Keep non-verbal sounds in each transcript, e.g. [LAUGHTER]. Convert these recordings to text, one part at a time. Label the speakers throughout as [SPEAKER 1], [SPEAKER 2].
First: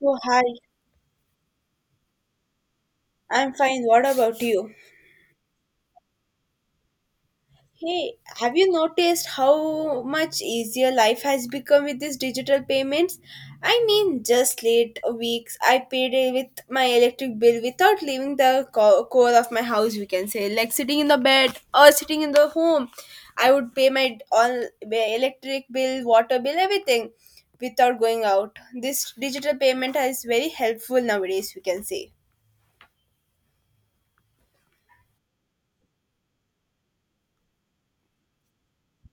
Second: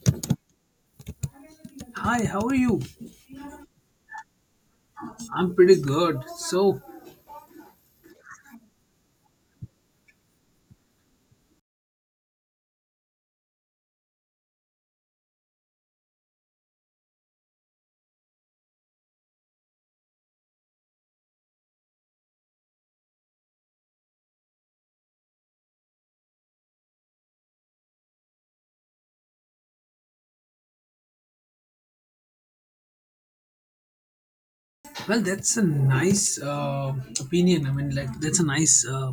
[SPEAKER 1] Oh, hi.
[SPEAKER 2] Hi, how are you?
[SPEAKER 1] I'm fine. What about you?
[SPEAKER 2] I'm pretty good. So,
[SPEAKER 1] Hey, have you noticed how much easier life has become with these digital payments? I mean, just late weeks, I paid it with my electric bill without leaving the core of my house, we can say. Like sitting in the bed or sitting in the home, I would pay my all my electric bill, water bill, everything without going out. This digital payment is very helpful nowadays, we can say.
[SPEAKER 2] well, that's a nice opinion. I mean, like, that's a nice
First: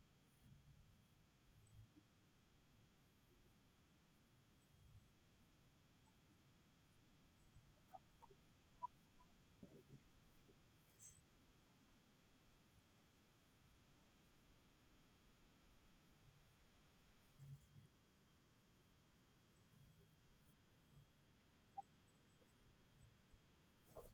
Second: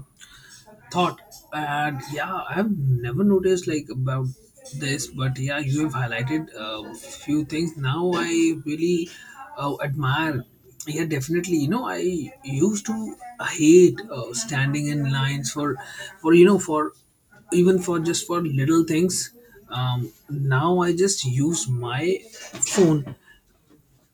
[SPEAKER 2] thought. And yeah, I've never noticed like about this, but yeah, you have highlighted a few things. Now I really admire. Yeah, definitely. You know, I used to hate standing in lines for even for just for little things, now I just use my phone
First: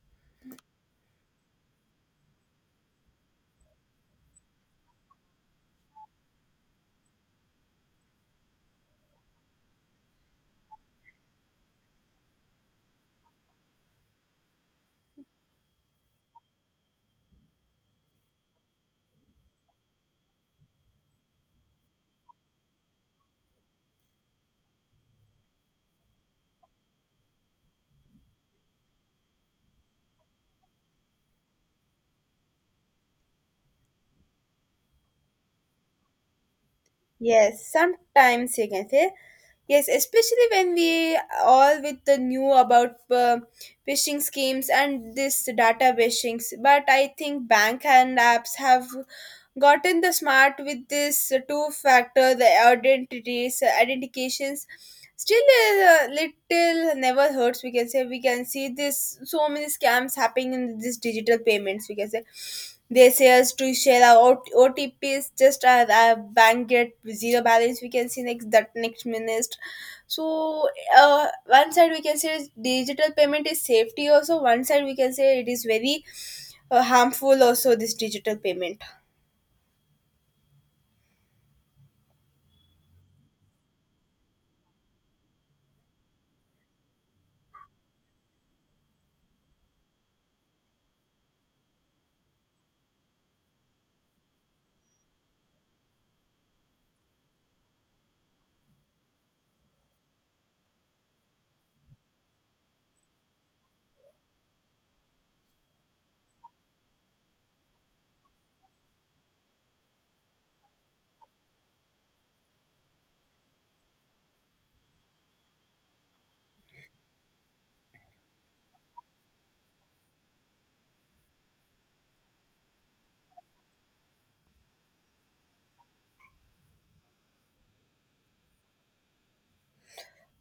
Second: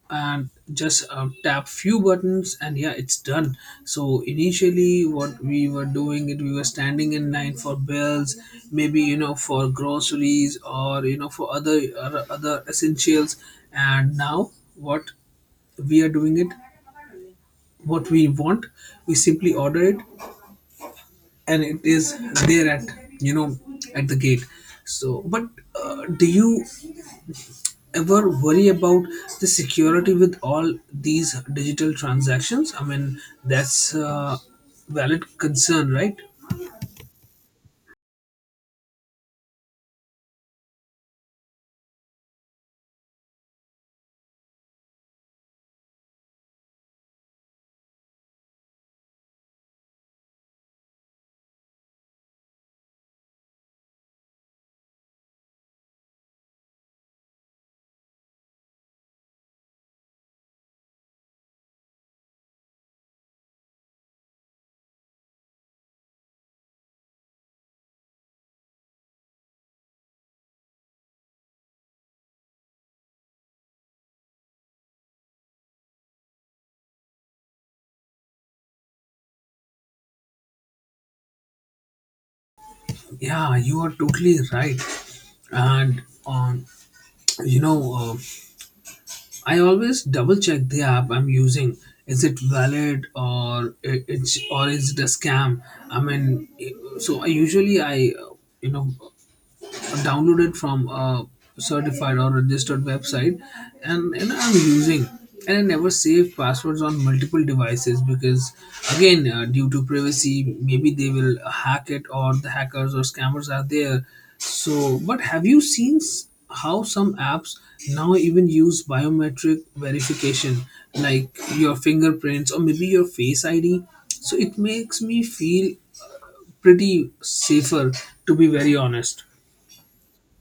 [SPEAKER 2] and just tap few buttons, and yeah, it's done. So initially what we were doing it, we were standing in line for bills, maybe you know, for groceries, or you know, for other or other essentials. And now, what we are doing it, what we want, we simply order it, and it is there at, you know, at the gate. So but do you ever worry about the security with all these digital transactions? I mean, that's a valid concern, right?
[SPEAKER 1] Yes, sometimes you can say. Yes, especially when we all with the new about phishing schemes and this data phishing. But I think bank and apps have gotten the smart with this two factor the identities identifications still a little never hurts, we can say. We can see this so many scams happening in this digital payments, we can say. They say us to share our otps, just our bank get zero balance we can see next, that next minute. So one side we can say digital payment is safety, also one side we can say it is very harmful also, this digital payment.
[SPEAKER 2] Yeah, you are totally right. And you know, I always double check the app I'm using. Is it valid or is it a scam? I mean, so I usually I you know, downloaded from a certified or registered website, and I'm using, and I never save passwords on multiple devices because again, due to privacy, maybe they will hack it, or the hackers or scammers are there. So but have you seen how some apps now even use biometric verification, like your fingerprints or maybe your face ID? So it makes me feel pretty safer, to be very honest.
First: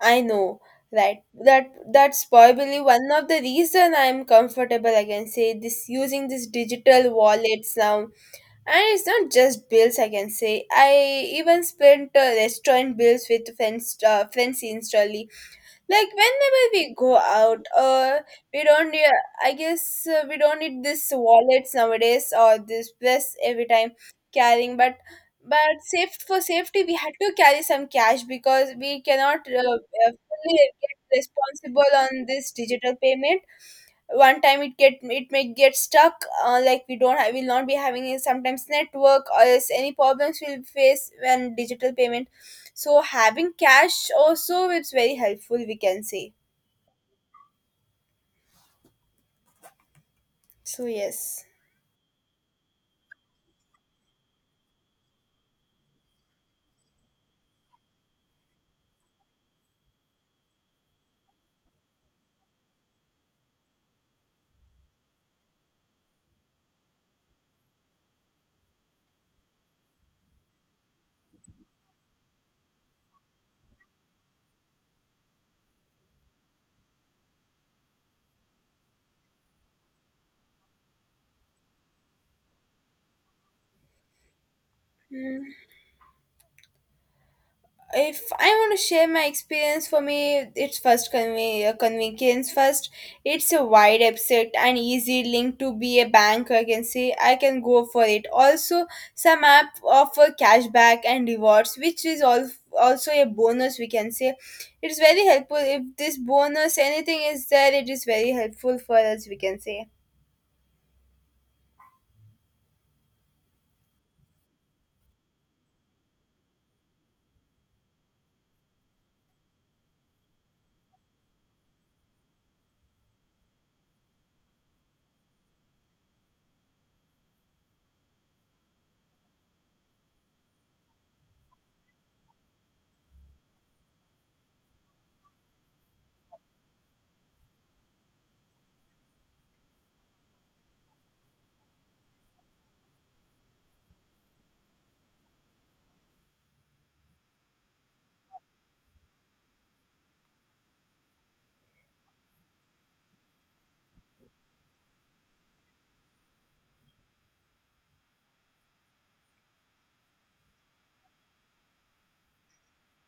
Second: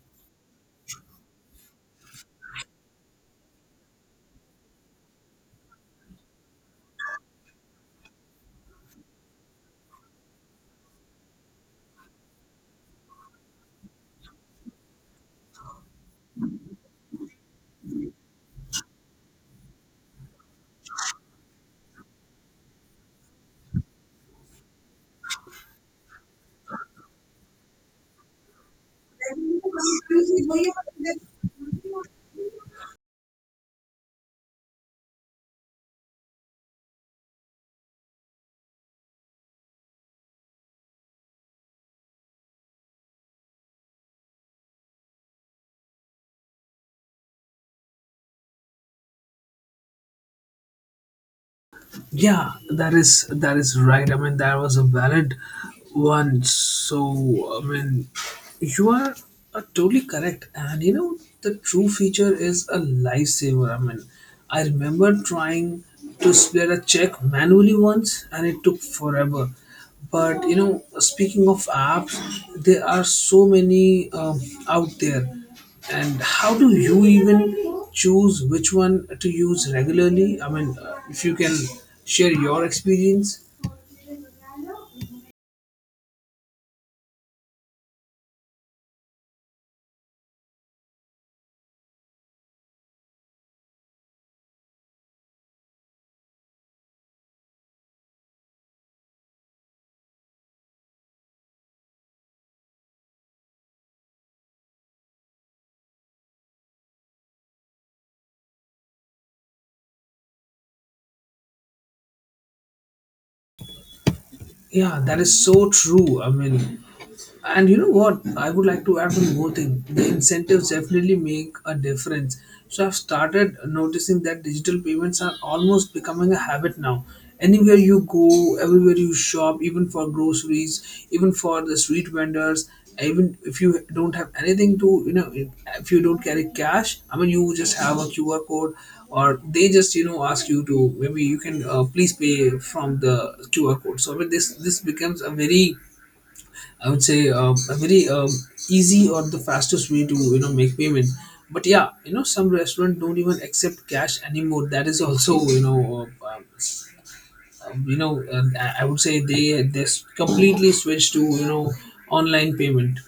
[SPEAKER 1] I know, right? That's probably one of the reason I'm comfortable, I can say, this using these digital wallets now. And it's not just bills, I can say. I even spent restaurant bills with friends friends instantly, like whenever we go out we don't rea- I guess we don't need this wallets nowadays or this plus every time carrying, but safe for safety we had to carry some cash because we cannot fully get responsible on this digital payment. One time it get, it may get stuck, like we don't have, will not be having a sometimes network or else any problems we'll face when digital payment. So having cash also, it's very helpful we can say. So yes.
[SPEAKER 2] Yeah, that is, that is right. I mean, that was a valid one. So, I mean, you are totally correct. And you know, the true feature is a lifesaver. I mean, I remember trying to split a check manually once, and it took forever. But you know, speaking of apps, there are so many, out there, and how do you even choose which one to use regularly? I mean, if you can share your experience.
[SPEAKER 1] Hmm. If I want to share my experience, for me it's first convenience first. It's a wide abstract and easy link to be a bank, I can say, I can go for it also. Some app offer cashback and rewards, which is all also a bonus we can say. It's very helpful, if this bonus anything is there it is very helpful for us we can say.
[SPEAKER 2] Yeah, that is so true. I mean, and you know what? I would like to add one more thing. The incentives definitely make a difference. So I've started noticing that digital payments are almost becoming a habit now. Anywhere you go, everywhere you shop, even for groceries, even for the street vendors, even if you don't have anything to, you know, if you don't carry cash, I mean, you just have a QR code, or they just, you know, ask you to maybe you can please pay from the QR code. So I mean, this becomes a very, I would say a very, easy or the fastest way to you know make payment. But yeah, you know some restaurant don't even accept cash anymore. That is also you know I would say they completely switched to, you know, online payment.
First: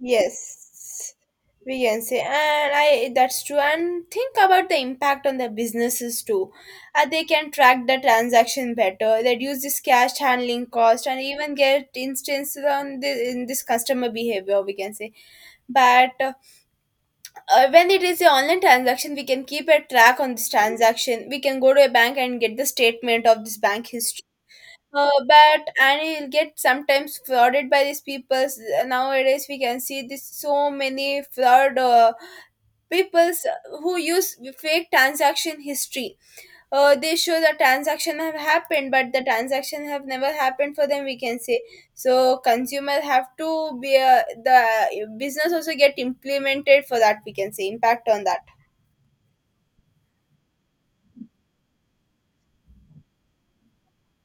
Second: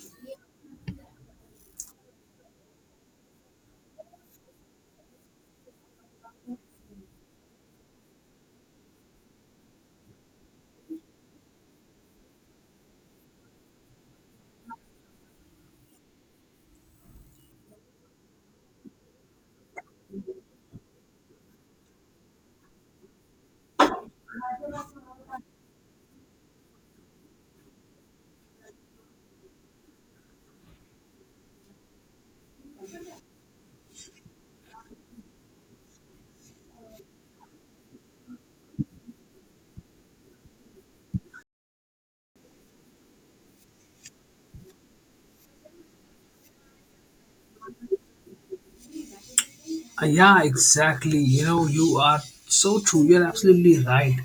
[SPEAKER 1] Yes, we can say, and I that's true. And think about the impact on the businesses too. They can track the transaction better, reduce this cash handling cost, and even get instances on the, in this customer behavior. We can say, but when it is a online transaction, we can keep a track on this transaction. We can go to a bank and get the statement of this bank history. But and you'll get sometimes frauded by these peoples nowadays, we can see this so many fraud peoples who use fake transaction history. They show the transaction have happened but the transaction have never happened for them, we can say. So consumer have to be, the business also get implemented for that, we can say, impact on that.
[SPEAKER 2] Yeah, exactly. You know, you are so true. You're absolutely right.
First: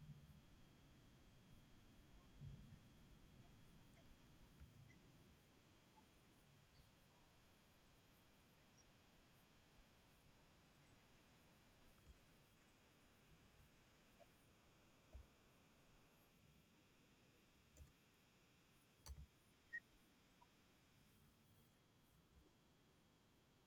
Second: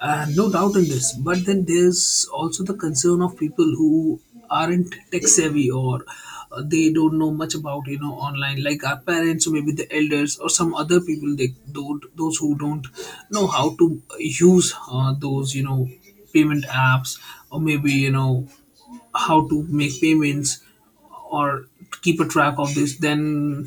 [SPEAKER 2] No doubt in this. But then there's also the concern of people who aren't tech savvy, or they don't know much about, you know, online, like our parents or maybe the elders, or some other people, they don't, those who don't know how to use those, you know, payment apps, or maybe you know how to make payments, or keep a track of this, then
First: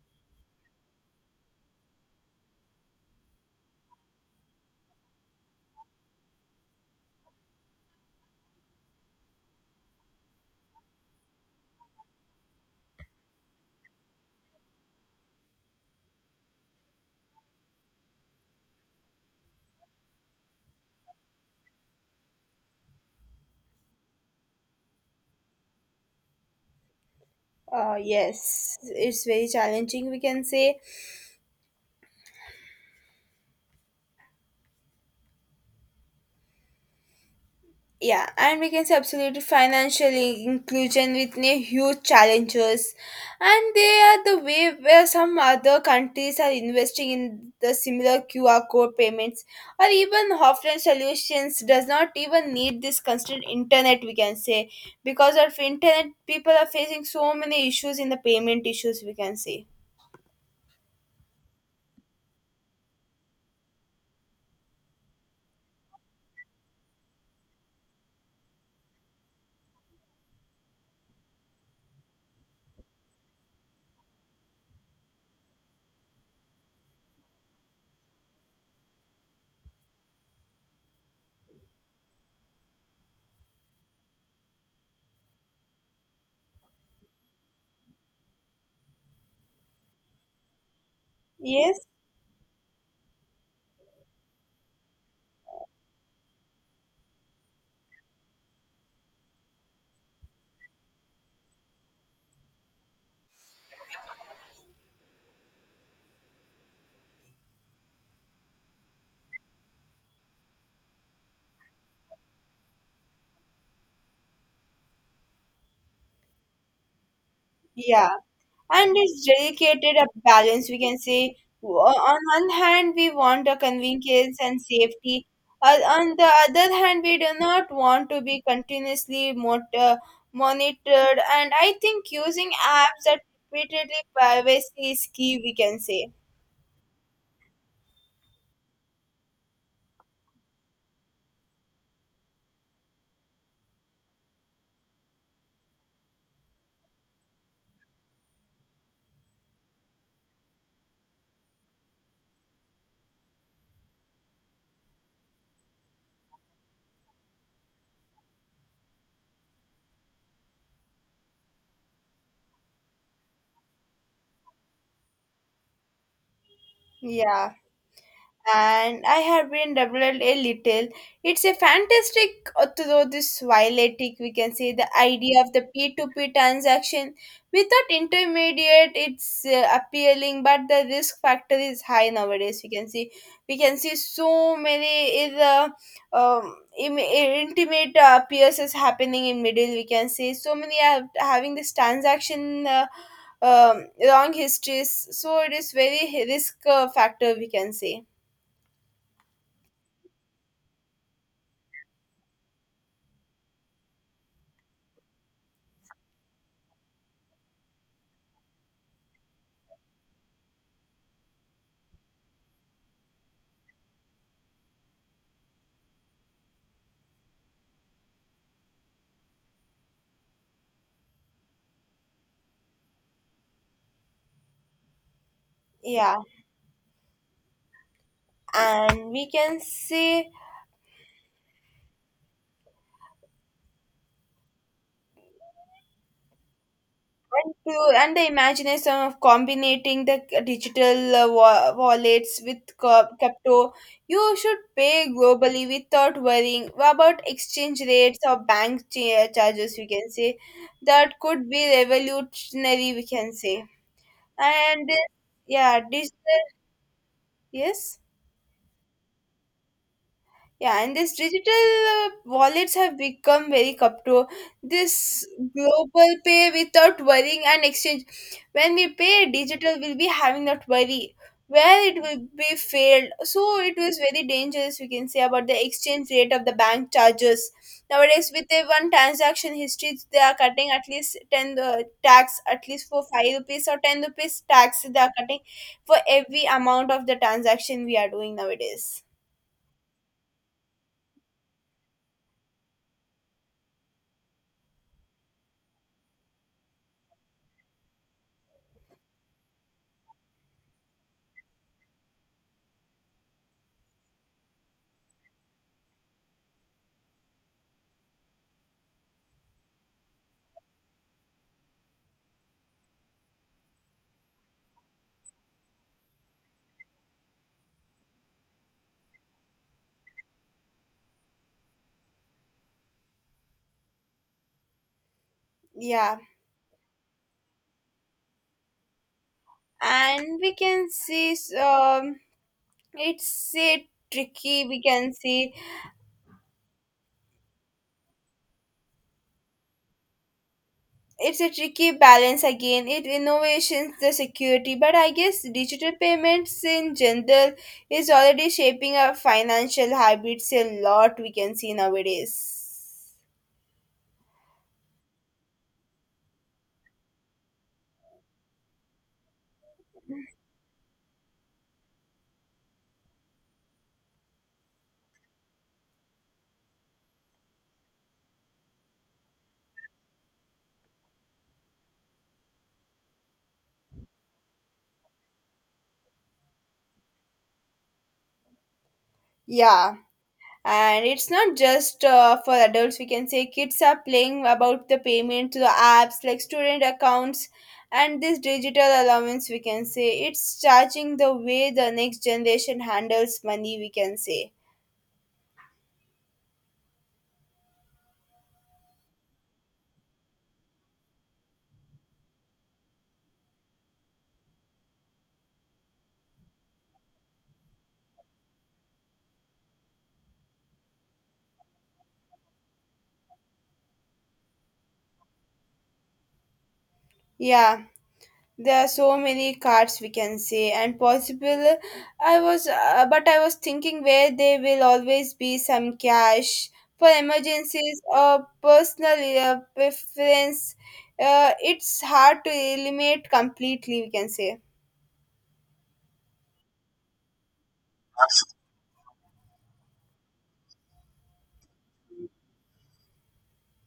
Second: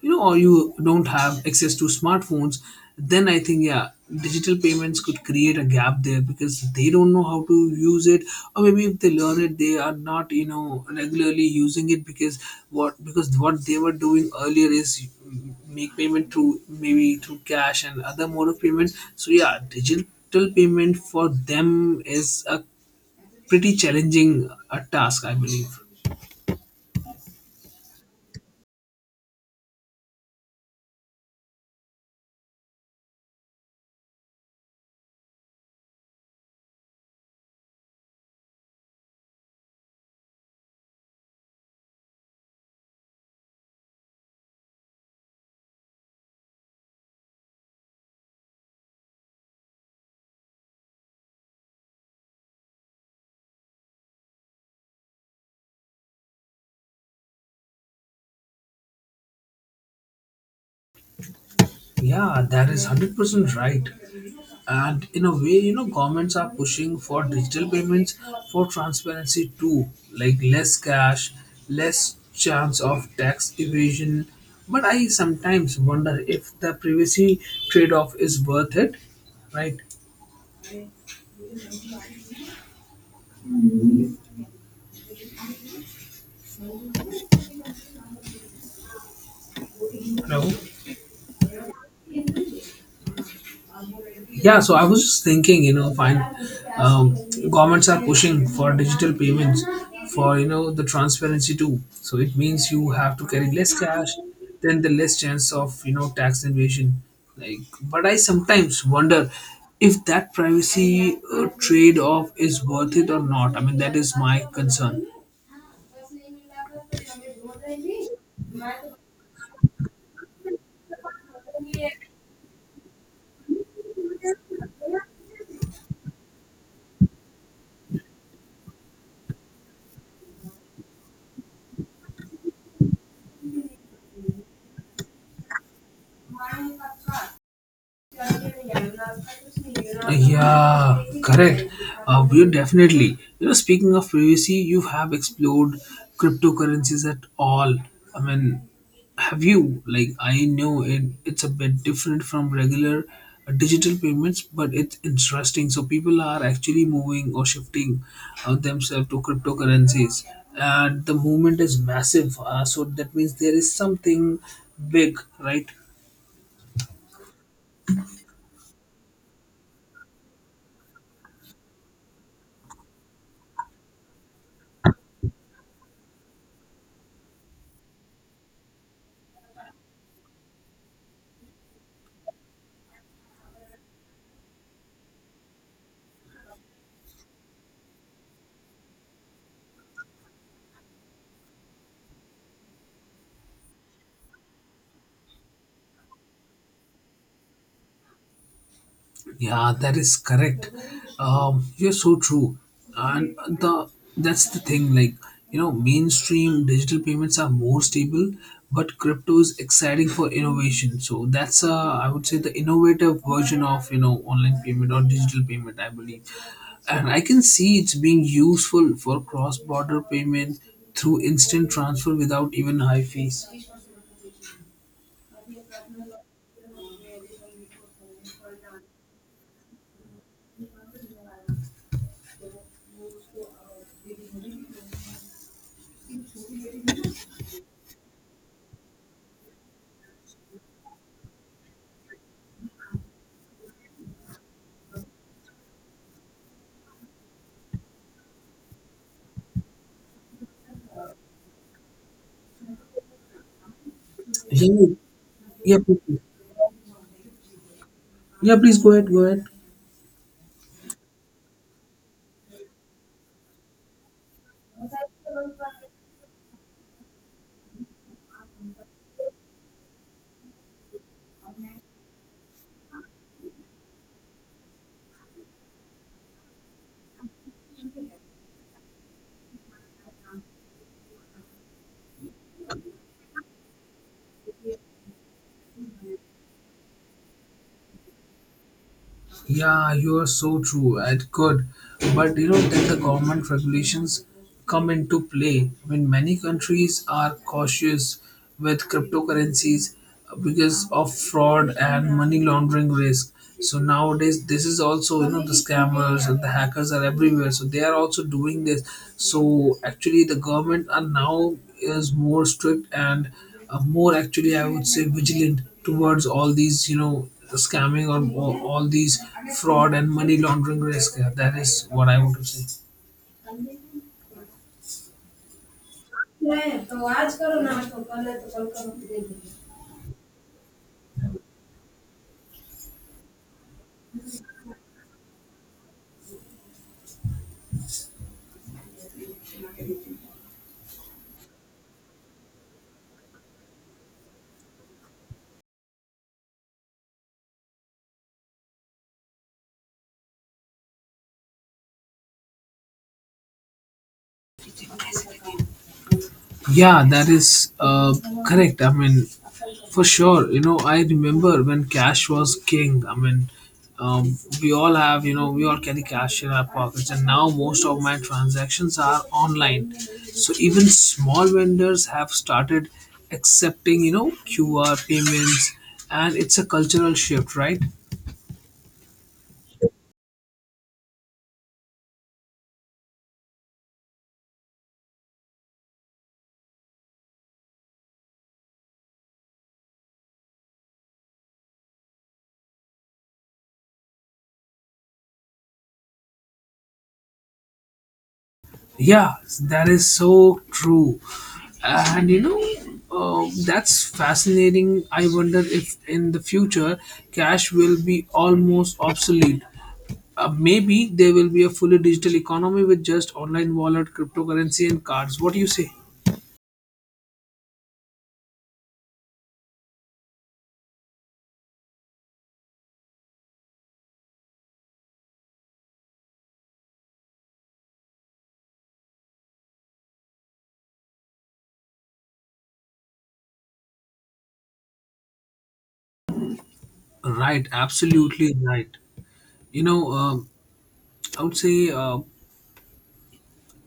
[SPEAKER 2] you know, or you don't have access to smartphones. Then I think, yeah, digital payments could create a gap there because they don't know how to use it, or maybe if they learn it, they are not, you know, regularly using it because what, because what they were doing earlier is make payment through, maybe through cash and other mode of payment. So yeah, digital payment for them is a pretty challenging task, I believe.
[SPEAKER 1] Yes, it's very challenging we can say. Yeah, and we can say absolutely financial inclusion with new huge challenges, and they are the way where some other countries are investing in the similar QR code payments, or even offline solutions does not even need this constant internet we can say. Because of internet, people are facing so many issues in the payment issues we can say.
[SPEAKER 2] Yeah, that is 100% right. And in a way, you know, governments are pushing for digital payments for transparency too, like less cash, less chance of tax evasion. But I sometimes wonder if the privacy trade-off is worth it, right? No.
[SPEAKER 1] Yes.
[SPEAKER 2] Yeah, so I was just thinking, you know, fine. Um, Governments are pushing for digital payments for, you know, the transparency too. So it means you have to carry less cash, then the less chance of, you know, tax invasion. Like, but I sometimes wonder if that privacy trade off is worth it or not. I mean, that is my concern.
[SPEAKER 1] Yeah, and it's dedicated a balance we can say. On one hand we want a convenience and safety. On the other hand we do not want to be continuously monitored, and I think using apps that repeatedly privacy is key, we can say.
[SPEAKER 2] Yeah, correct. We definitely. You know, speaking of privacy, you have explored cryptocurrencies at all. I mean, have you? Like, I know it's a bit different from regular digital payments, but it's interesting. So, people are actually moving or shifting themselves to cryptocurrencies, and the movement is massive. So, that means there is something big, right?
[SPEAKER 1] Yeah, and I have been developed a little. It's a fantastic, although this violetic, we can say, the idea of the P2P transaction without intermediate, it's appealing, but the risk factor is high nowadays. We can see so many intimate peers is happening in middle. We can see so many are having this transaction. Long histories, so it is very risk factor we can say.
[SPEAKER 2] Yeah, that is correct. You're so true, and the, that's the thing. Like, you know, mainstream digital payments are more stable, but crypto is exciting for innovation. So that's I would say the innovative version of, you know, online payment or digital payment, I believe, and I can see it's being useful for cross-border payment through instant transfer without even high fees.
[SPEAKER 1] Yeah, and we can see and the imagination of combining the digital wallets with crypto. You should pay globally without worrying about exchange rates or bank charges. We can say that could be revolutionary. We can say
[SPEAKER 2] Yeah,
[SPEAKER 1] and
[SPEAKER 2] yeah,
[SPEAKER 1] yeah,
[SPEAKER 2] please,
[SPEAKER 1] digital. Yes.
[SPEAKER 2] yeah, please go ahead, go ahead.
[SPEAKER 1] Yeah, and these digital wallets have become very cup to this global pay without worrying and exchange. When we pay digital, we'll be having that worry where it will be failed. So it was very dangerous, we can say, about the exchange rate of the bank charges. Nowadays, with a one transaction history, they are cutting at least 10 tax, at least for 5 rupees or 10 rupees tax, they are cutting for every amount of the transaction we are doing nowadays.
[SPEAKER 2] Yeah, you are so true. It could, but you know, then the government regulations come into play. I mean, many countries are cautious with cryptocurrencies because of fraud and money laundering risk. So nowadays, this is also, you know, the scammers and the hackers are everywhere. So they are also doing this. So actually, the government are now is more strict and more actually, I would say, vigilant towards all these, you know, scamming or all these fraud and money laundering risk. That is what I want to say.
[SPEAKER 1] Yeah. And we can see, it's a tricky we can see. It's a tricky balance again, it innovations the security, but I guess digital payments in general is already shaping our financial habits a lot we can see nowadays.
[SPEAKER 2] Yeah, that is correct. I mean, for sure. You know, I remember when cash was king. I mean, we all have, you know, we all carry cash in our pockets, and now most of my transactions are online. So even small vendors have started accepting, you know, QR payments, and it's a cultural shift, right?
[SPEAKER 1] Yeah, and it's not just for adults, we can say kids are playing about the payment to the apps like student accounts, and this digital allowance we can say it's charging the way the next generation handles money we can say.
[SPEAKER 2] Yeah, that is so true. And you know, that's fascinating. I wonder if in the future cash will be almost obsolete. Maybe there will be a fully digital economy with just online wallet, cryptocurrency, and cards. What do you say?
[SPEAKER 1] Yeah, there are so many cards we can say and possible. I was uh, but I was thinking where there will always be some cash for emergencies or personal preference. It's hard to eliminate completely we can say.
[SPEAKER 2] Right, absolutely right. You know, I would say,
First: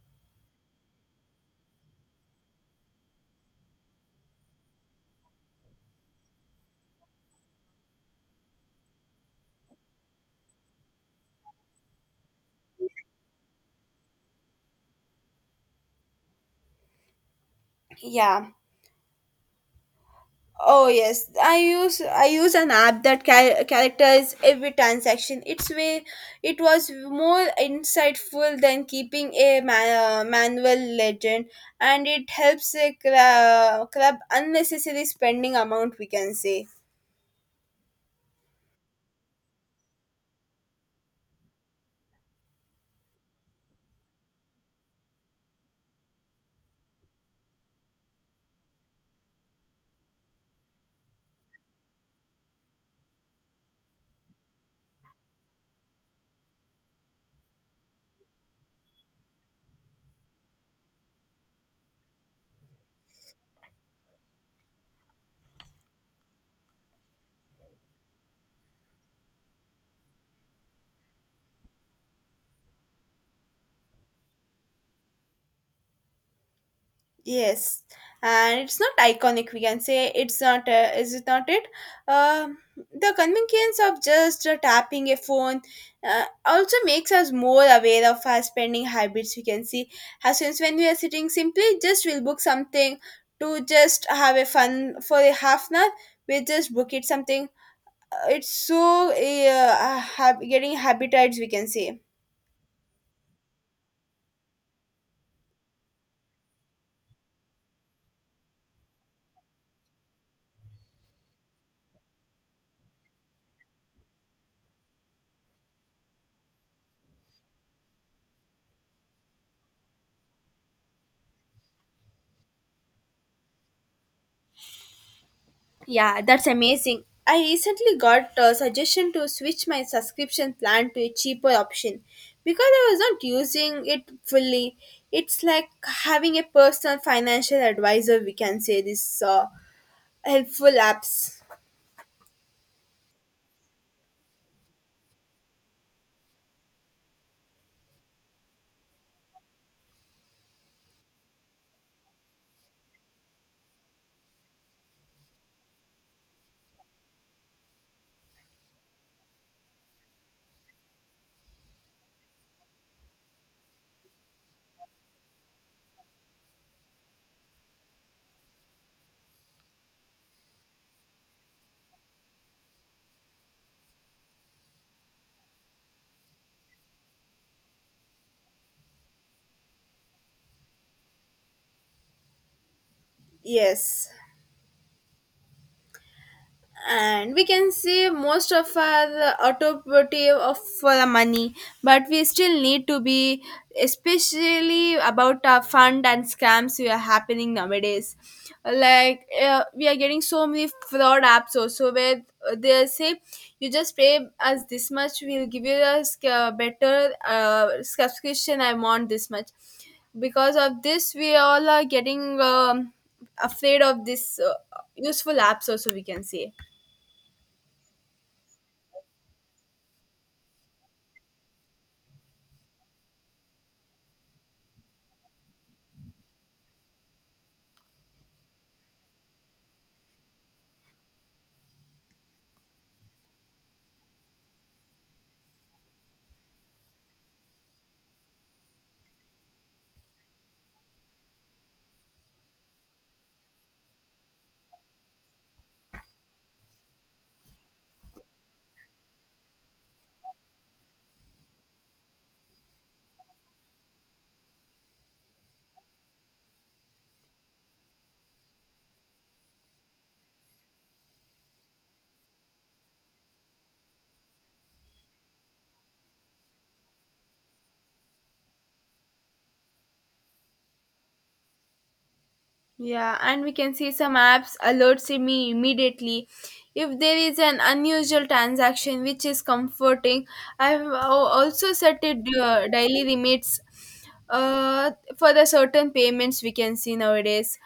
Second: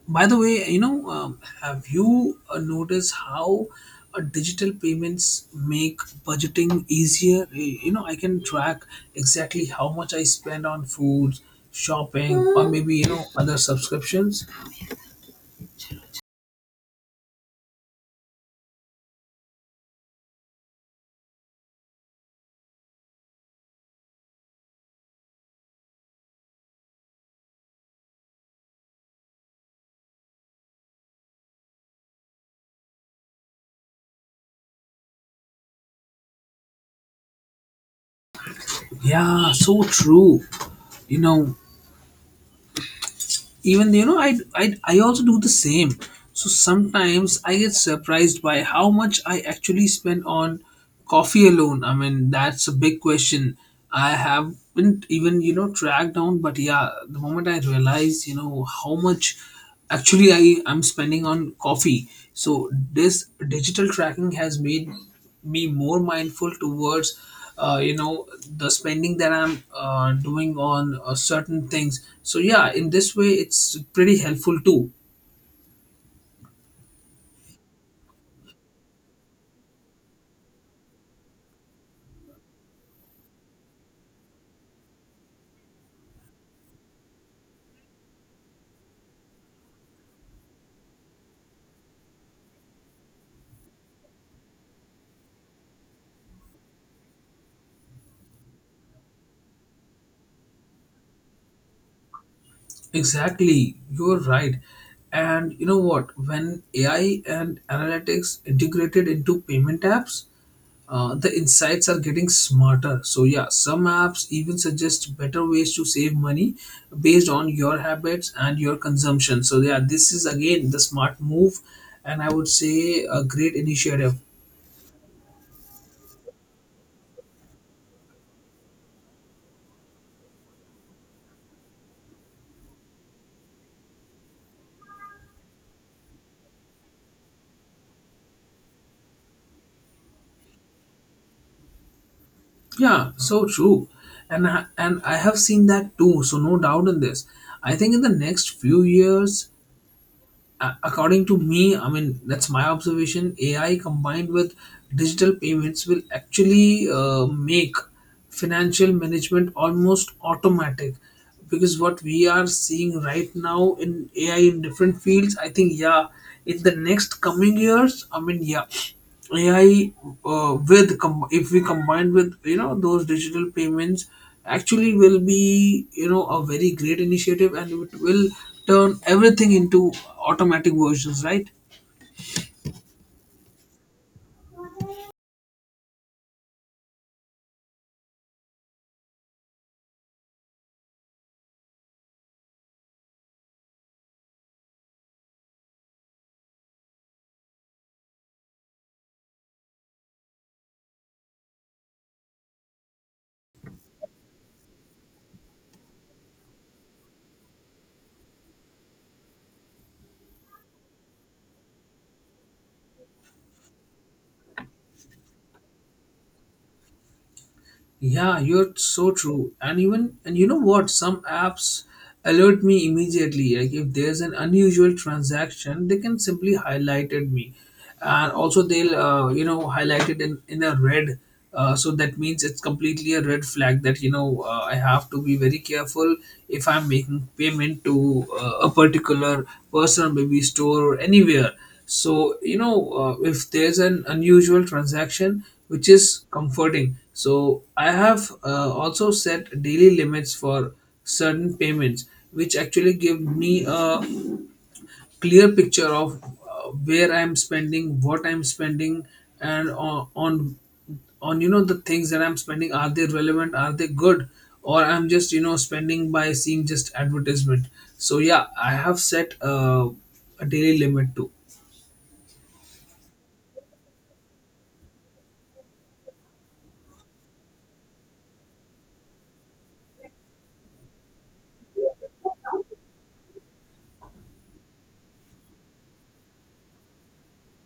[SPEAKER 2] by the way, you know, have you noticed how digital payments make budgeting easier? You know, I can track exactly how much I spend on food, shopping, or maybe, you know, other subscriptions.
[SPEAKER 1] Yeah. Oh yes, I use an app that characterizes every transaction. Its way it was more insightful than keeping a manual legend, and it helps crab unnecessary spending amount. We can say.
[SPEAKER 2] Yeah, so true. You know, even you know, I also do the same. So sometimes I get surprised by how much I actually spend on coffee alone. I mean, that's a big question. I haven't even, you know, tracked down, but yeah, the moment I realized, you know, how much actually I'm spending on coffee, so this digital tracking has made me more mindful towards you know, the spending that I'm doing on certain things. So yeah, in this way, it's pretty helpful too.
[SPEAKER 1] Yes, and it's not iconic. We can say it's not. Is it not it? Um the convenience of just tapping a phone, also makes us more aware of our spending habits. We can see, as since when we are sitting, simply just we'll book something to just have a fun for a half an hour. We just book it something. It's so getting habituates. We can say.
[SPEAKER 2] Exactly, you're right. And you know what? When AI and analytics integrated into payment apps, the insights are getting smarter. So yeah, some apps even suggest better ways to save money based on your habits and your consumption. So yeah, this is again the smart move, and I would say a great initiative.
[SPEAKER 1] Yeah, that's amazing. I recently got a suggestion to switch my subscription plan to a cheaper option because I was not using it fully. It's like having a personal financial advisor, we can say, this helpful apps.
[SPEAKER 2] Yeah, so true, and I have seen that too. So no doubt in this. I think in the next few years, according to me, I mean, that's my observation. AI combined with digital payments will actually make financial management almost automatic, because what we are seeing right now in AI in different fields, I think, yeah, in the next coming years, I mean, yeah, AI, if we combine with, you know, those digital payments, actually will be, you know, a very great initiative, and it will turn everything into automatic versions, right?
[SPEAKER 1] Yes. And we can see most of our automotive of for the money, but we still need to be especially about our fund and scams we are happening nowadays. Like we are getting so many fraud apps also, where they say you just pay us this much, we'll give you a better subscription, I want this much. Because of this we all are getting, afraid of this useful apps also we can say.
[SPEAKER 2] Yeah, you're so true. And even, and you know what? Some apps alert me immediately, like if there's an unusual transaction, they can simply highlight it me, and also they'll you know, highlight it in a red. So that means it's completely a red flag that I have to be very careful if I'm making payment to a particular person, maybe store or anywhere. So if there's an unusual transaction which is comforting. So I have also set daily limits for certain payments, which actually give me a clear picture of where I'm spending, what I'm spending, and on the things that I'm spending, are they relevant, are they good, or I'm just spending by seeing just advertisement. So yeah, I have set a daily limit too.
[SPEAKER 1] Yeah, and we can see some apps alerts me immediately if there is an unusual transaction, which is comforting. I've also set it daily limits uh, for the certain payments we can see nowadays.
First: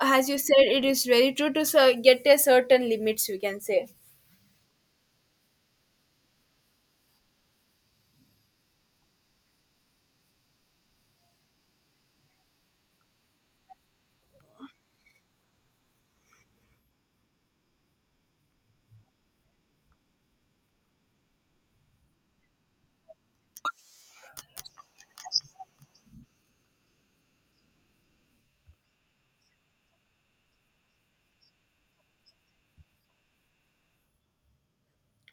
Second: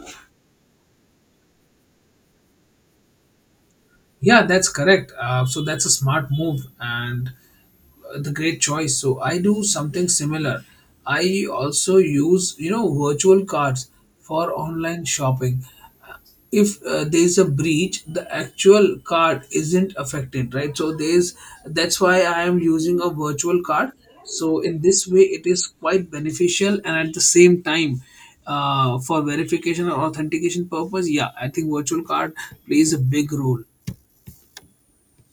[SPEAKER 1] As you said, it is very true to get a certain limits we can say.
[SPEAKER 2] Yeah, that's correct. So that's a smart move and the great choice. So I do something similar. I also use virtual cards for online shopping. Uh, If there is a breach, the actual card isn't affected, right? So there's That's why I am using a virtual card. So in this way, it is quite beneficial, and at the same time, for verification or authentication purpose, yeah, I think virtual card plays a big role.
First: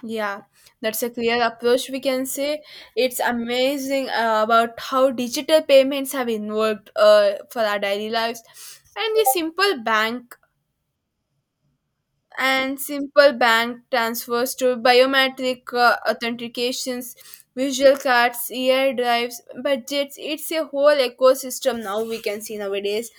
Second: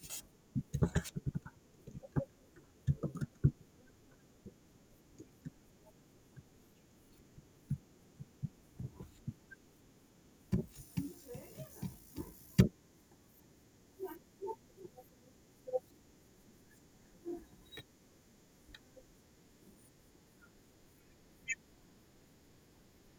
[SPEAKER 1] Yeah, that's a clear approach we can say. It's amazing about how digital payments have involved for our daily lives, and the simple bank and simple bank transfers to biometric authentications, visual cards, AI drives, budgets. It's a whole ecosystem now we can see nowadays.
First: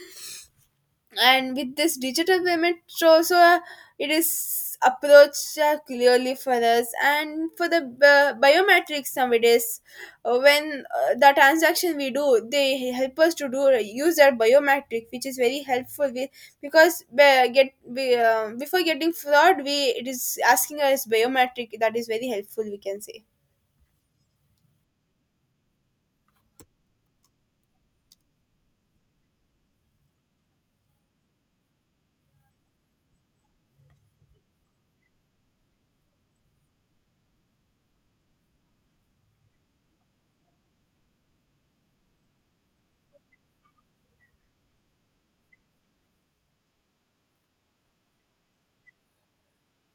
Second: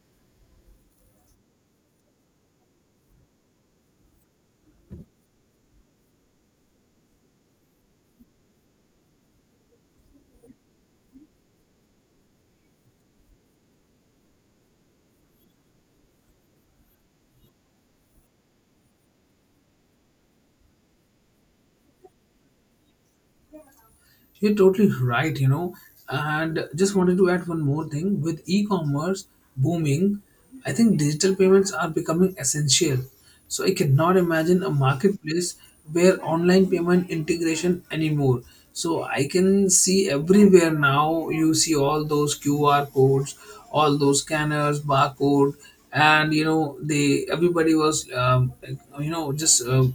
[SPEAKER 1] And with this digital payment also, it is approached clearly for us, and for the biometrics nowadays, when the transaction we do, they help us to do use their biometric, which is very helpful. We, because be, get we before getting fraud, we it is asking us biometric, that is very helpful we can say.
[SPEAKER 2] You're totally right, you know. And just wanted to add one more thing. With e commerce booming, I think digital payments are becoming essential. So I cannot imagine a marketplace where online payment integration anymore. So I can see everywhere now, you see all those QR codes, all those scanners, barcode, and they everybody was you know just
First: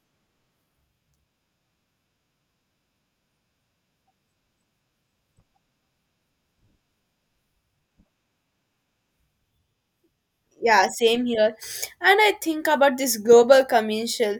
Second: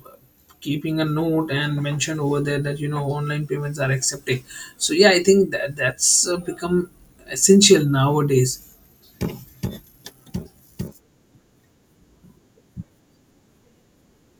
[SPEAKER 2] keeping a note and mention over there that you know online payments are accepting. So yeah, I think that's become essential nowadays.
[SPEAKER 1] Yeah, same here. And I think about this global commercial,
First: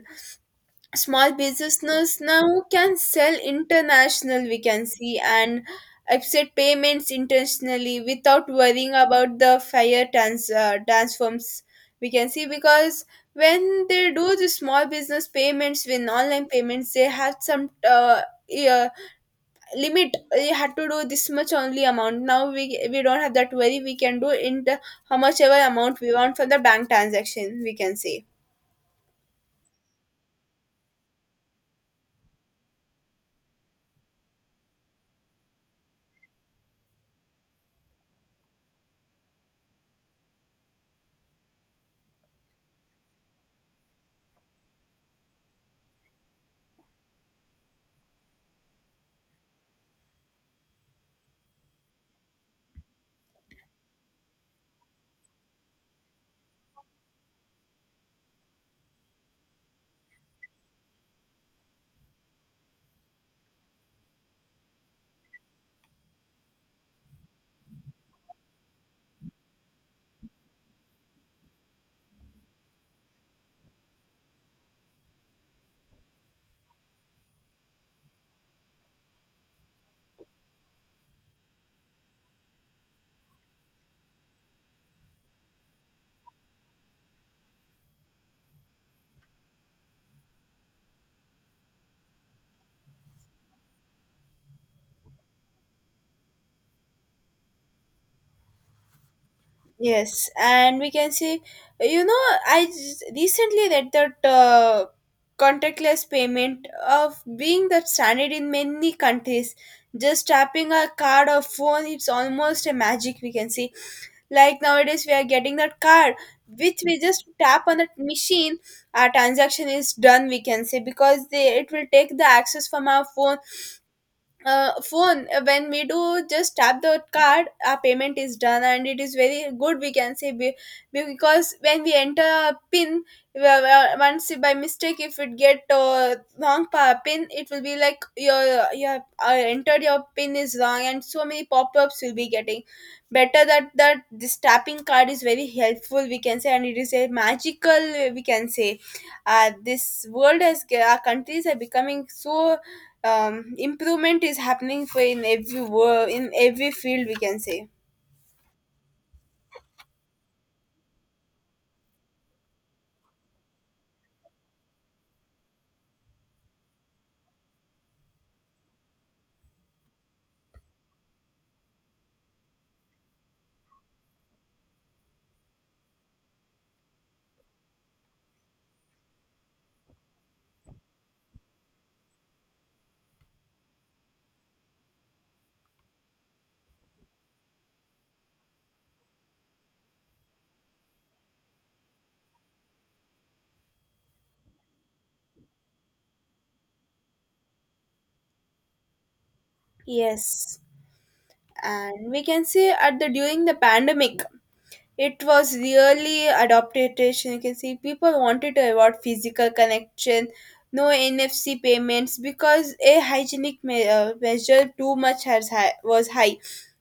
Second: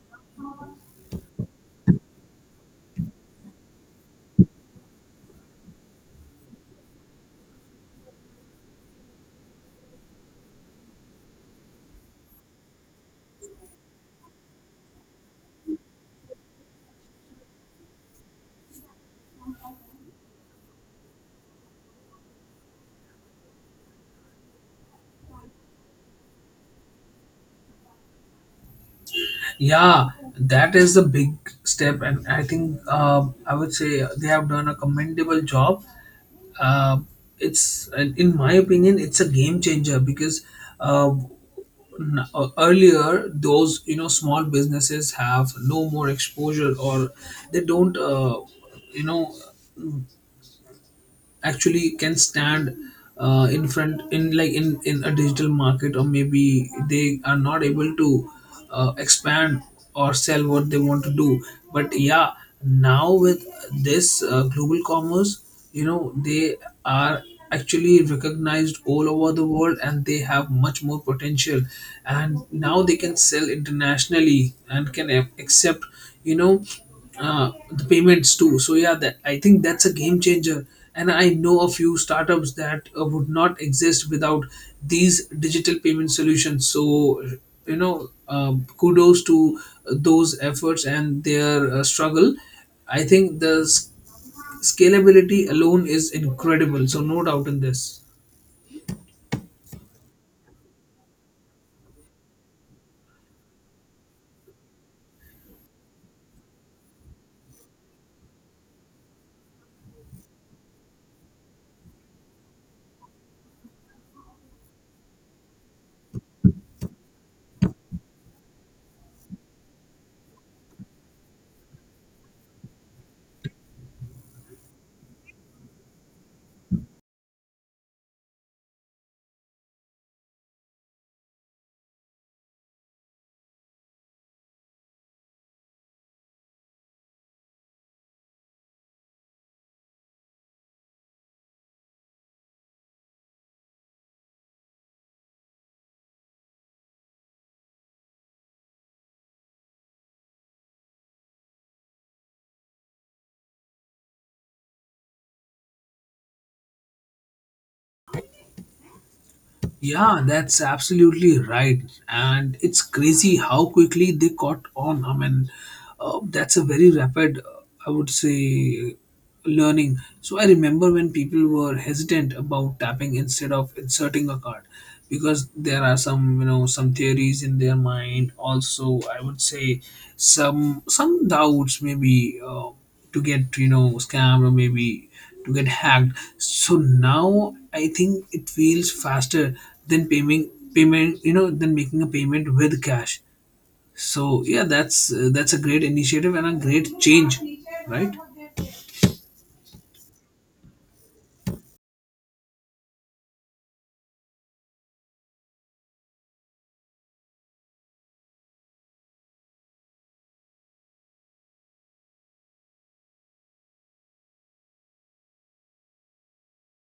[SPEAKER 1] small businesses now can sell international we can see, and accept payments internationally without worrying about the fire transforms we can see. Because when they do the small business payments with online payments, they have some yeah, limit. You had to do this much only amount, now we don't have that worry, we can do in the how much ever amount we want for the bank transaction we can say.
[SPEAKER 2] Yeah, that is the big step, and I think I would say they have done a commendable job. Uh, it's In my opinion, it's a game changer because uh, earlier those you know small businesses have no more exposure, or they don't you know actually can stand in front in like in a digital market, or maybe they are not able to expand or sell what they want to do. But yeah, now with this global commerce, you know they are actually recognized all over the world, and they have much more potential, and now they can sell internationally and can accept you know the payments too. So yeah, that I think that's a game changer. And I know a few startups that would not exist without these digital payment solutions. So you know, kudos to those efforts and their struggle. I think scalability alone is incredible. So no doubt in this.
[SPEAKER 1] Yes, and we can see, you know, I recently read that contactless payment of being the standard in many countries. Just tapping a card or phone, it's almost a magic. We can see, like nowadays, we are getting that card which we just tap on that machine. Our transaction is done. We can say because they it will take the access from our phone, when we do just tap the card, our payment is done, and it is very good we can say. Because when we enter a pin we once by mistake, if it get wrong pin, it will be like your entered your pin is wrong, and so many pop-ups will be getting. Better that this tapping card is very helpful we can say, and it is a magical we can say. This world has, our countries are becoming so, improvement is happening for in every world in every field we can say.
[SPEAKER 2] Yeah, that's absolutely right. And it's crazy how quickly they caught on. I mean, that's a very rapid, I would say, learning. So I remember when people were hesitant about tapping instead of inserting a card, because there are some, you know, some theories in their mind. Also, I would say some doubts maybe to get, you know, scammed or maybe to get hacked. So now I think it feels faster than paying payment, you know, than making a payment with cash. So yeah, that's a great initiative and a great change, right?
[SPEAKER 1] Yes. And we can say at the during the pandemic it was really adaptation. You can see people wanted to avoid physical connection, no NFC payments because a hygienic measure too much has high, was high.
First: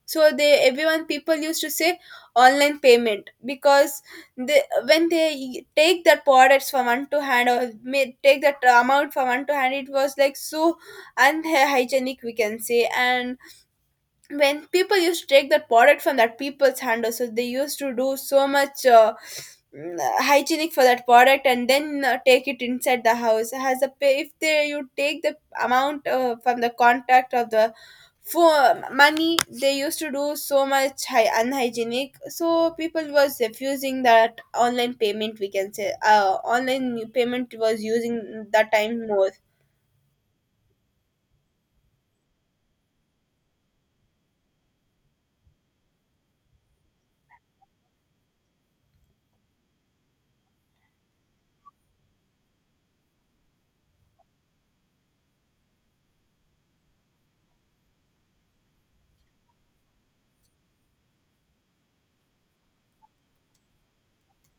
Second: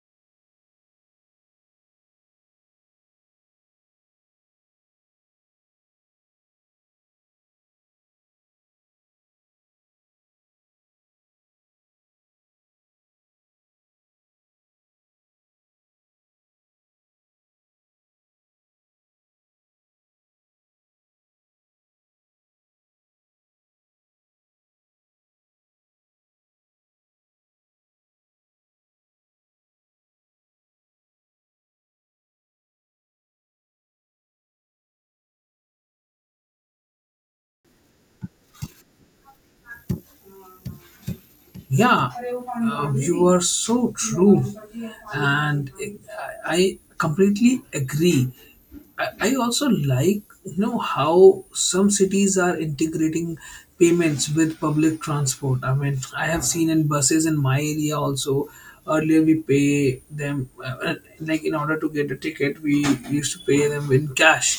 [SPEAKER 1] So they everyone people used to say online payment, because they, when they take that products from one to hand, or may take that amount from one to hand, it was like so unhygienic we can say. And when people used to take that product from that people's hand, so they used to do so much hygienic for that product and then take it inside the house has a pay. If they you take the amount from the contact of the for money, they used to do so much unhygienic, so people was refusing that online payment we can say. Online payment was using that time more.
[SPEAKER 2] Yeah, you are so true, and I completely agree. I also like you know how some cities are integrating payments with public transport. I mean, I have seen in buses in my area also. Earlier we pay them like in order to get a ticket, we used to pay them in cash,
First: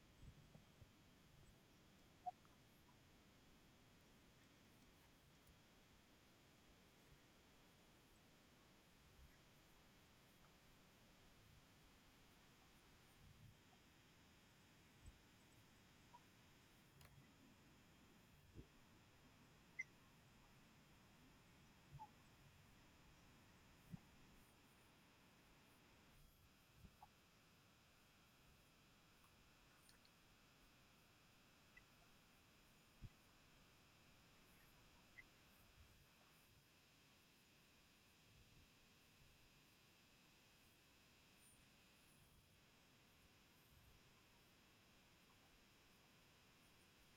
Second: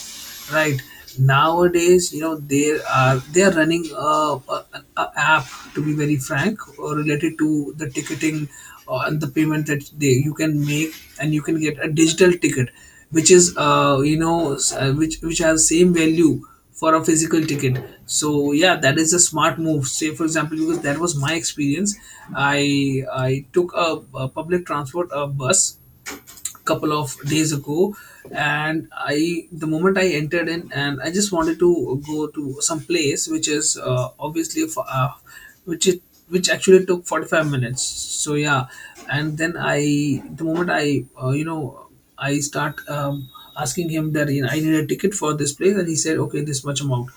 [SPEAKER 2] right? Nowadays you know they are running a app, to be very frank, related to the ticketing and the payment that they you can make, and you can get a digital ticket, which is you know which which has same value for a physical ticket. So yeah, that is a smart move, say for example, because that was my experience. I took a public transport, a bus, couple of days ago. And I the moment I entered in, and I just wanted to go to some place which is obviously for, which it which actually took 45 minutes, so yeah. And then I the moment I you know, I start asking him that you know, I need a ticket for this place, and he said, "Okay, this much amount."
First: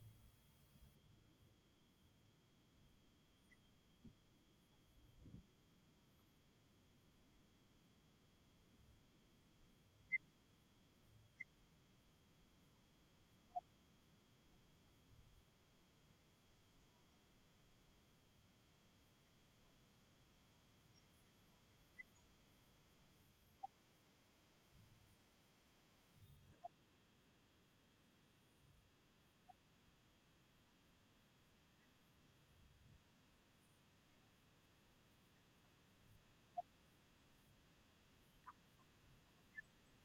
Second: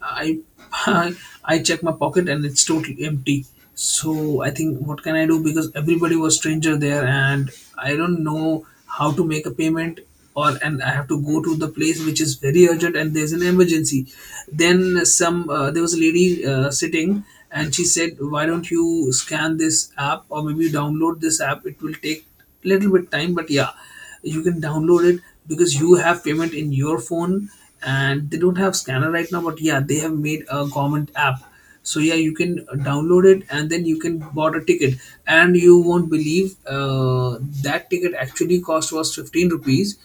[SPEAKER 2] I [LAUGHS] I, I check my pocket and it's totally empty. So I think, what can I do? Because everybody was stranger there, and I don't know how to make a payment, or and I have to go to the place which is very urgent, and there's an emergency. Then some there was a lady sitting. And she said, "Why don't you scan this app, or maybe download this app? It will take little bit time, but yeah, you can download it, because you have payment in your phone, and they don't have scanner right now, but yeah, they have made a government app. So yeah, you can download it and then you can bought a ticket." And you won't believe that ticket actually cost was 15 rupees.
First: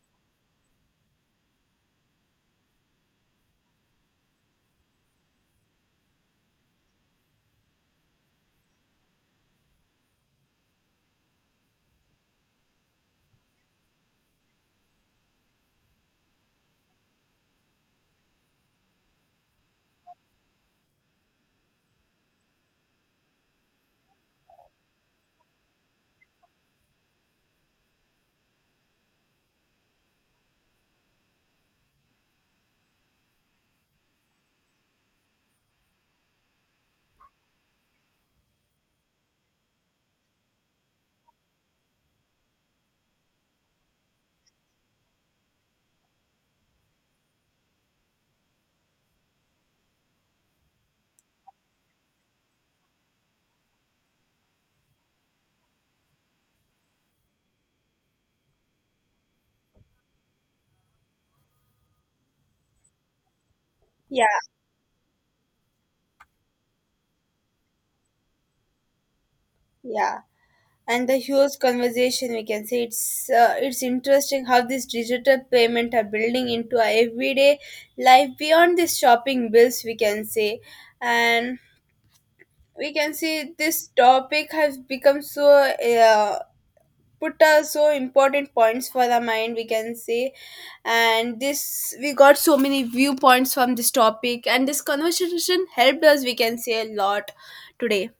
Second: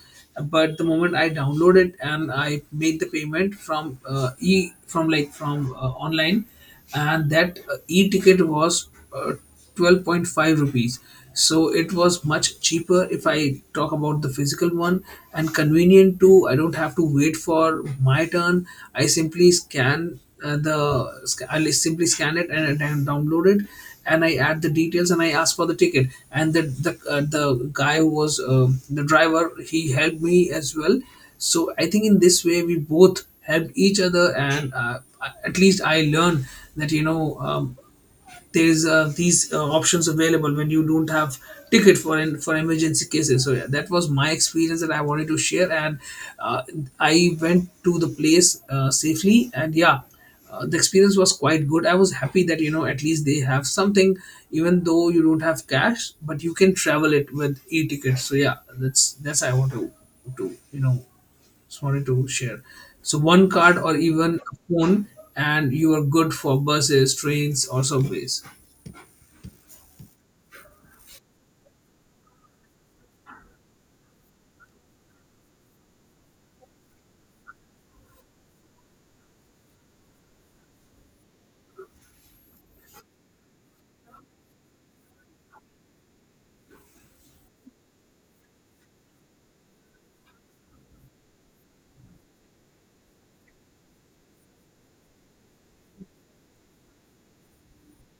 [SPEAKER 2] But the moment I download it and I made the payment from e from like from online, and that e-ticket was uh, 12.5 rupees. So it was much cheaper if I talk about the physical one, and convenient too. I don't have to wait for my turn. I simply scan I simply scan it and download it, and I add the details, and I ask for the ticket. And the guy who was the driver, he helped me as well. So I think in this way we both helped each other, and at least I learn that you know there's these options available when you don't have ticket for for emergency cases. So yeah, that was my experience that I wanted to share. And uh, I went to the place safely, and yeah. The experience was quite good. I was happy that you know at least they have something, even though you don't have cash, but you can travel it with e-tickets. So yeah, that's I want to you know just wanted to share. So one card or
[SPEAKER 1] Yeah.
[SPEAKER 2] even a phone, and you are good for buses, trains, or subways.
[SPEAKER 1] Yeah, and the huge conversation we can say, it's interesting how these digital payment are building into our everyday life beyond these shopping bills we can say. And we can see this topic has become so put so important points for the mind we can say. And this we got so many viewpoints from this topic, and this conversation helped us we can say a lot today.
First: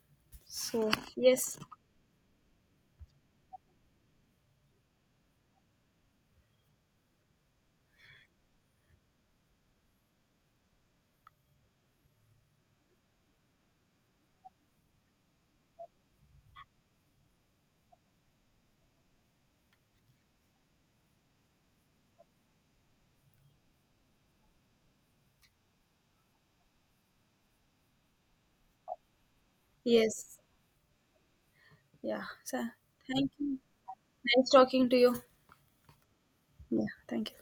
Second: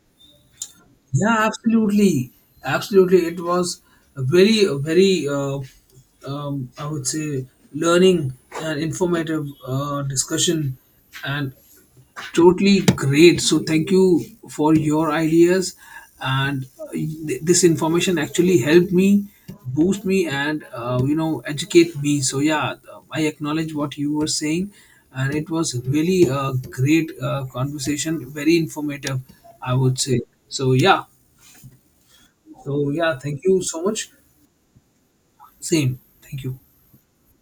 [SPEAKER 1] So
[SPEAKER 2] Yeah,
[SPEAKER 1] yes.
[SPEAKER 2] absolutely. It was a very, I would say, learning and informative discussion, and totally great, so thank you for your ideas. And this information actually helped me, boost me, and you know educate me. So yeah, I acknowledge what you were saying, and it was really a great conversation, very informative, I would say.
[SPEAKER 1] Yes,
[SPEAKER 2] So yeah,
[SPEAKER 1] yeah, so
[SPEAKER 2] so yeah,
[SPEAKER 1] thank
[SPEAKER 2] thank
[SPEAKER 1] you.
[SPEAKER 2] you so much.
[SPEAKER 1] Nice talking to you.
[SPEAKER 2] Same, thank you.
[SPEAKER 1] Yeah, thank you.